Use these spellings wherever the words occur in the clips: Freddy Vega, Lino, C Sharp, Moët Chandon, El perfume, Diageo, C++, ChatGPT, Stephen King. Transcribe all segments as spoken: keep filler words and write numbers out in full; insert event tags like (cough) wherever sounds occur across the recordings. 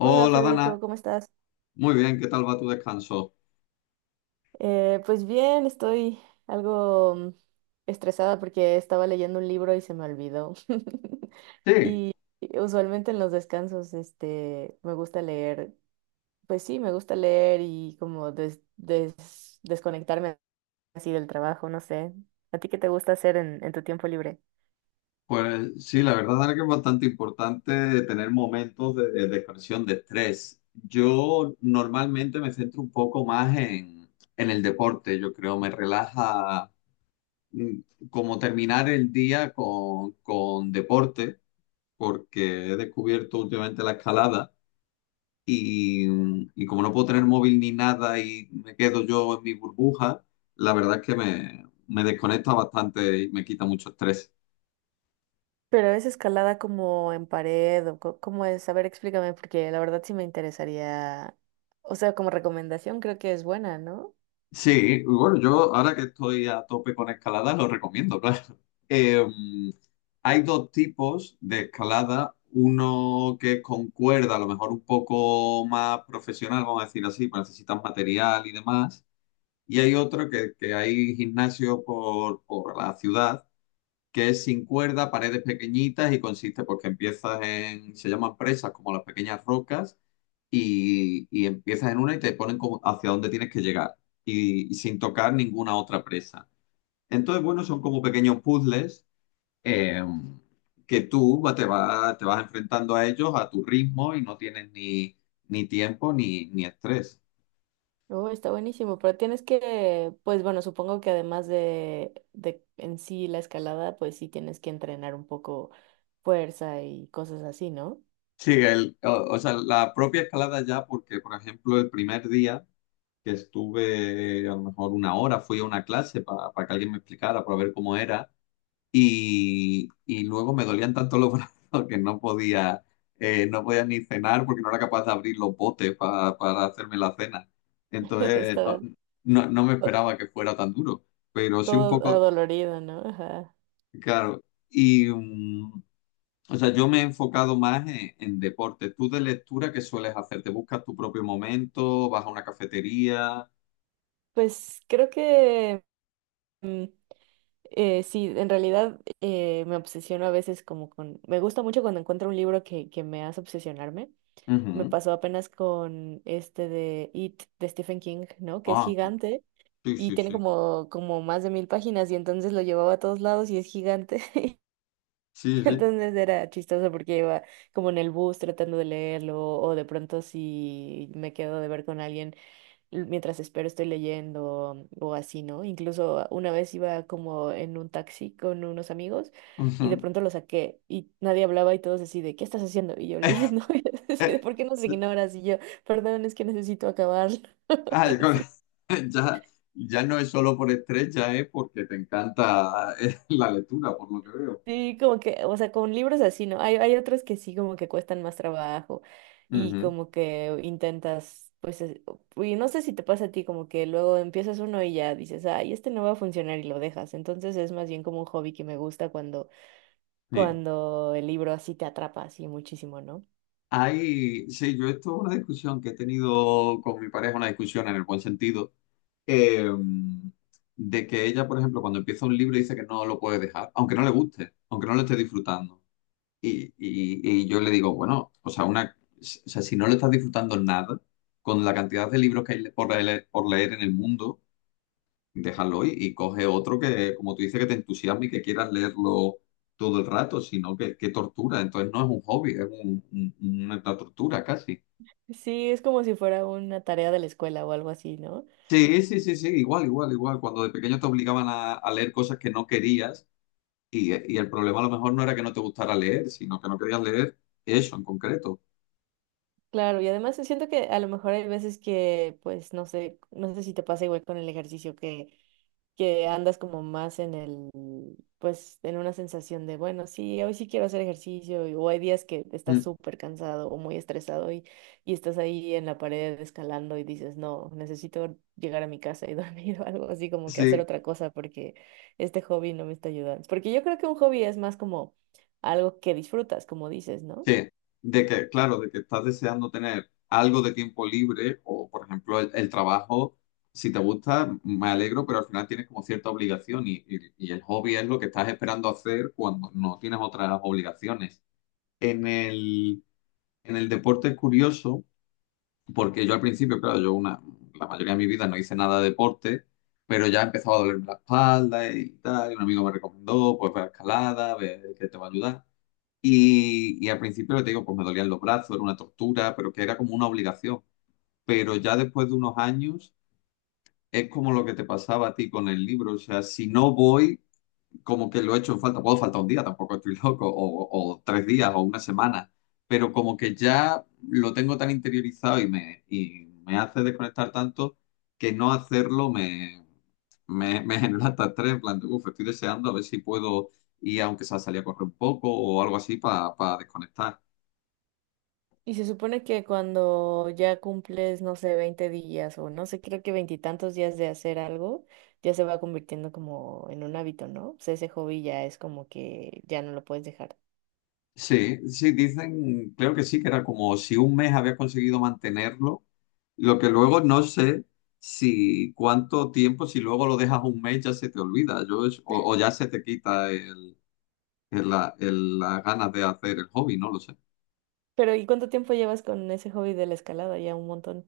Hola Dana, Federico, ¿cómo estás? muy bien, ¿qué tal va tu descanso? Eh, pues bien, estoy algo mm, estresada porque estaba leyendo un libro y se me olvidó. (laughs) Sí, Y usualmente en los descansos, este, me gusta leer, pues sí, me gusta leer y como des- des- desconectarme así del trabajo, no sé. ¿A ti qué te gusta hacer en, en tu tiempo libre? pues sí, la verdad Dana, que es bastante importante tener momentos de, de expresión de estrés. Yo normalmente me centro un poco más en, en el deporte, yo creo, me relaja mm, como terminar el día con, con deporte, porque he descubierto últimamente la escalada. Y, y como no puedo tener móvil ni nada y me quedo yo en mi burbuja, la verdad es que me, me desconecta bastante y me quita mucho estrés. Pero ¿es escalada como en pared o co- cómo es? A ver, explícame, porque la verdad sí me interesaría, o sea, como recomendación creo que es buena, ¿no? Sí, y bueno, yo ahora que estoy a tope con escalada, lo recomiendo, (laughs) claro. Eh, Hay dos tipos de escalada, uno que es con cuerda, a lo mejor un poco más profesional, vamos a decir así, pues necesitas material y demás, y hay otro que, que hay gimnasio por, por la ciudad que es sin cuerda, paredes pequeñitas y consiste porque empiezas en, se llaman presas como las pequeñas rocas y, y empiezas en una y te ponen como hacia dónde tienes que llegar y, y sin tocar ninguna otra presa. Entonces, bueno, son como pequeños puzzles, eh, que tú va- te, va- te vas enfrentando a ellos a tu ritmo y no tienes ni, ni tiempo ni, ni estrés. Oh, está buenísimo, pero tienes que, pues bueno, supongo que además de, de en sí la escalada, pues sí tienes que entrenar un poco fuerza y cosas así, ¿no? Sí, el, o, o sea, la propia escalada ya, porque por ejemplo el primer día que estuve a lo mejor una hora, fui a una clase para que alguien me explicara, para ver cómo era, y, y luego me dolían tanto los (laughs) brazos que no podía, eh, no podía ni cenar porque no era capaz de abrir los botes pa- para hacerme la cena. (laughs) Entonces, no, Está no, no me to- esperaba que fuera tan duro, pero sí un todo poco, adolorido, ¿no? Ajá. claro. y... mm, o sea, yo me he enfocado más en, en deporte. ¿Tú de lectura qué sueles hacer? ¿Te buscas tu propio momento? ¿Vas a una cafetería? Pues creo que mm, eh, sí, en realidad eh, me obsesiono a veces como con, me gusta mucho cuando encuentro un libro que, que me hace obsesionarme. Me Ujú. pasó apenas con este de It de Stephen King, ¿no? Que es Ah, gigante. sí, Y sí, tiene sí. como, como más de mil páginas, y entonces lo llevaba a todos lados y es gigante. (laughs) Sí, sí. Entonces era chistoso porque iba como en el bus tratando de leerlo, o de pronto si me quedo de ver con alguien l- mientras espero estoy leyendo o así, ¿no? Incluso una vez iba como en un taxi con unos amigos (laughs) y de Ujú. pronto lo saqué y nadie hablaba y todos así de: ¿qué estás haciendo? Y yo leyendo, (laughs) y así Eh, de: ¿por qué nos ignoras? Y yo: perdón, es que necesito acabarlo. (laughs) Ay, Y con- así, (laughs) ya, ya no es solo por estrés, ya es porque te encanta, eh, (laughs) la lectura, por lo que veo. sí, como que, o sea, con libros así, ¿no? Hay, hay otros que sí, como que cuestan más trabajo y Ujú. como que intentas, pues, es- y no sé si te pasa a ti, como que luego empiezas uno y ya dices: ay, este no va a funcionar, y lo dejas. Entonces es más bien como un hobby que me gusta cuando, Sí. cuando el libro así te atrapa así muchísimo, ¿no? Hay- sí, yo esto es una discusión que he tenido con mi pareja, una discusión en el buen sentido, eh, de que ella, por ejemplo, cuando empieza un libro dice que no lo puede dejar, aunque no le guste, aunque no lo esté disfrutando. Y, y- y yo le digo, bueno, o sea, una, o sea, si no lo estás disfrutando nada, con la cantidad de libros que hay por leer, por leer en el mundo, déjalo y, y coge otro que, como tú dices, que te entusiasme y que quieras leerlo todo el rato, sino que, que tortura. Entonces no es un hobby, es un- un- una tortura casi. Sí, es como si fuera una tarea de la escuela o algo así, ¿no? Sí, sí, sí, sí, igual, igual, igual. Cuando de pequeño te obligaban a, a leer cosas que no querías y, y el problema a lo mejor no era que no te gustara leer, sino que no querías leer eso en concreto. Claro, y además siento que a lo mejor hay veces que, pues, no sé, no sé si te pasa igual con el ejercicio, que que andas como más en el, pues en una sensación de, bueno, sí, hoy sí quiero hacer ejercicio, y o hay días que estás Mm. súper cansado o muy estresado y, y estás ahí en la pared escalando y dices: no, necesito llegar a mi casa y dormir, (laughs) o algo así, como que hacer Sí, otra cosa porque este hobby no me está ayudando. Porque yo creo que un hobby es más como algo que disfrutas, como dices, ¿no? sí, de que, claro, de que estás deseando tener algo de tiempo libre o, por ejemplo, el, el trabajo, si te gusta, me alegro, pero al final tienes como cierta obligación y, y- y el hobby es lo que estás esperando hacer cuando no tienes otras obligaciones. En el, en el deporte es curioso, porque yo al principio, claro, yo una, la mayoría de mi vida no hice nada de deporte, pero ya empezaba a dolerme la espalda y tal, y un amigo me recomendó, pues ve a escalada, ve que te va a ayudar. Y, y al principio, lo que te digo, pues me dolían los brazos, era una tortura, pero que era como una obligación. Pero ya después de unos años, es como lo que te pasaba a ti con el libro. O sea, si no voy, como que lo he hecho en falta. Puedo faltar un día, tampoco estoy loco, o, o tres días, o una semana. Pero como que ya lo tengo tan interiorizado y me, y me hace desconectar tanto que no hacerlo me, me, me (laughs) genera hasta estrés. En plan, de, "Uf, estoy deseando a ver si puedo ir, aunque sea salir a correr un poco o algo así, para desconectar." Y se supone que cuando ya cumples, no sé, veinte días o no sé, creo que veintitantos días de hacer algo, ya se va convirtiendo como en un hábito, ¿no? O sea, ese hobby ya es como que ya no lo puedes dejar. Sí, sí, dicen, creo que sí, que era como si un mes había conseguido mantenerlo, lo que luego no sé si cuánto tiempo, si luego lo dejas un mes ya se te olvida, yo es- o, o ya se te quita el, el- la, el- las ganas de hacer el hobby, no lo sé. Pero ¿y cuánto tiempo llevas con ese hobby de la escalada? Ya un montón.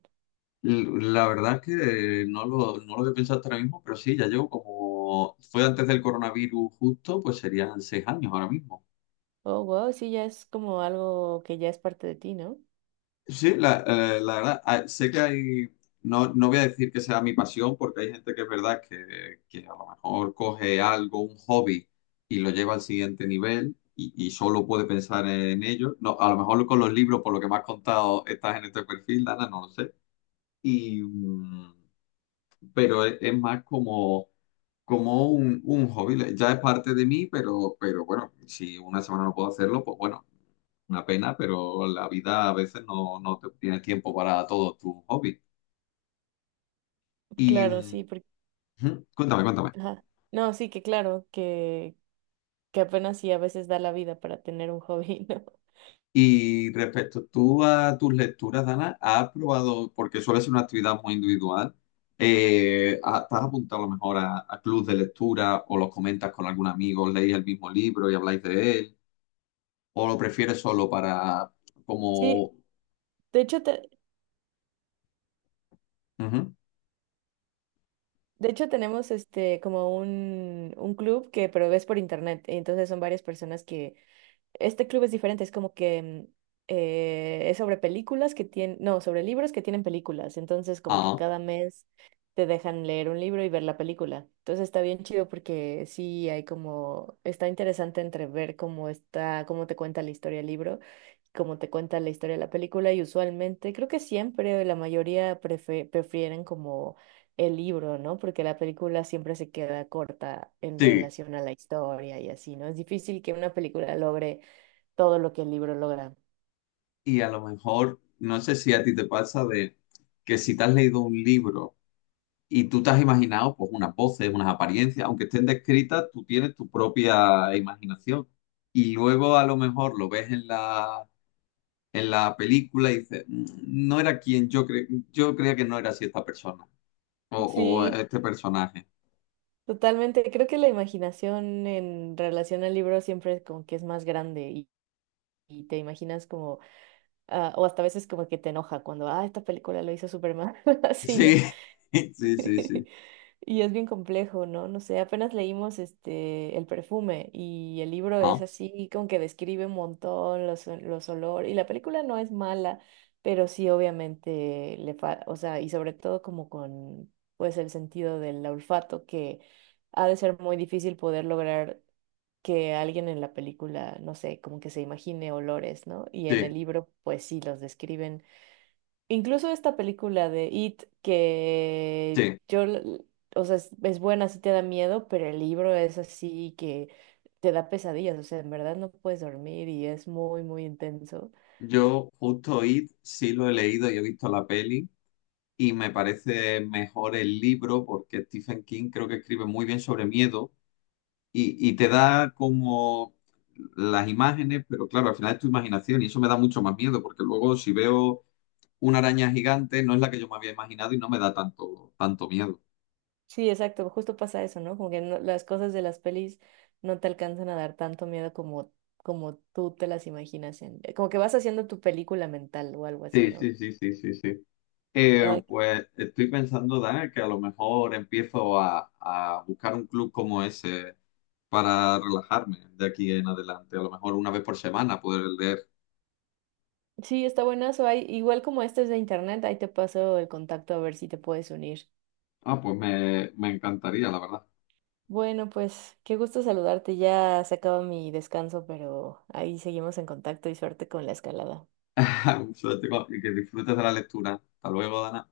L- La verdad es que no lo, no lo había pensado hasta ahora mismo, pero sí, ya llevo como, fue antes del coronavirus justo, pues serían seis años ahora mismo. Oh, wow, sí, ya es como algo que ya es parte de ti, ¿no? Sí, la, eh, la verdad, ah, sé que hay, no, no voy a decir que sea mi pasión, porque hay gente que es verdad que, que a lo mejor coge algo, un hobby, y lo lleva al siguiente nivel y, y solo puede pensar en ello. No, a lo mejor con los libros, por lo que me has contado, estás en este perfil, Dana, no lo sé. Y, mm, pero es, es más como como un, un hobby, ya es parte de mí, pero, pero bueno, si una semana no puedo hacerlo, pues bueno, una pena, pero la vida a veces no, no te tienes tiempo para todos tus hobbies. Y Claro, sí, mm, porque... Ujú, cuéntame, cuéntame. ajá. No, sí, que claro, que, que apenas sí a veces da la vida para tener un hobby, (laughs) ¿no? Y respecto tú a tus lecturas, Dana, ¿has probado, porque suele ser una actividad muy individual, eh, ¿has- ¿te has apuntado a lo mejor a, a, clubs de lectura o los comentas con algún amigo, leéis el mismo libro y habláis de él? ¿O lo prefieres solo para Sí, como... de hecho, te, Ujú. de hecho, tenemos este como un, un club, que pero es por internet. Entonces son varias personas que, este club es diferente, es como que mm, eh, es sobre películas que tienen, no, sobre libros que tienen películas. Entonces, como que Ah, cada mes te dejan leer un libro y ver la película. Entonces está bien chido porque sí hay como, está interesante entre ver cómo está, cómo te cuenta la historia el libro, cómo te cuenta la historia de la película, y usualmente, creo que siempre la mayoría prefe- prefieren como el libro, ¿no? Porque la película siempre se queda corta en sí, relación a la historia y así, ¿no? Es difícil que una película logre todo lo que el libro logra. y a lo mejor, no sé si a ti te pasa de que si te has leído un libro y tú te has imaginado pues unas voces, unas apariencias, aunque estén descritas, tú tienes tu propia imaginación. Y luego a lo mejor lo ves en la, en la película y dices, "Mm, no era quien yo cre yo creía que no era así esta persona o, o Sí, este personaje." totalmente. Creo que la imaginación en relación al libro siempre es como que es más grande y, y te imaginas como, ah, o hasta a veces como que te enoja cuando, ah, esta película lo hizo Superman, (laughs) así, ¿no? Sí, (laughs) sí, sí, (laughs) sí. Y es bien complejo, ¿no? No sé, apenas leímos este El perfume y el libro es Ah, así como que describe un montón los, ol- los olores, y la película no es mala, pero sí obviamente le falta, o sea, y sobre todo como con pues el sentido del olfato, que ha de ser muy difícil poder lograr que alguien en la película, no sé, como que se imagine olores, ¿no? Y en sí, el libro pues sí los describen. Incluso esta película de It, que sí. yo, l- o sea, es, es buena, sí te da miedo, pero el libro es así que te da pesadillas, o sea, en verdad no puedes dormir y es muy, muy intenso. Yo justo It sí lo he leído y he visto la peli. Y me parece mejor el libro porque Stephen King creo que escribe muy bien sobre miedo y, y te da como las imágenes, pero claro, al final es tu imaginación y eso me da mucho más miedo porque luego si veo una araña gigante no es la que yo me había imaginado y no me da tanto, tanto miedo. Sí, exacto, justo pasa eso, ¿no? Como que no- las cosas de las pelis no te alcanzan a dar tanto miedo como, como tú te las imaginas, en, como que vas haciendo tu película mental o algo así, Sí, ¿no? sí, sí, sí, sí, sí. Ay, Eh, pues estoy pensando, Dana, que a lo mejor empiezo a, a buscar un club como ese para relajarme de aquí en adelante. A lo mejor una vez por semana poder leer. sí, está buenazo. Hay, igual como este es de internet, ahí te paso el contacto a ver si te puedes unir. Ah, pues me, me encantaría, la verdad. Bueno, pues qué gusto saludarte. Ya se acaba mi descanso, pero ahí seguimos en contacto y suerte con la escalada. (laughs) Suerte con- y que disfrutes de la lectura. Hasta luego, Dana.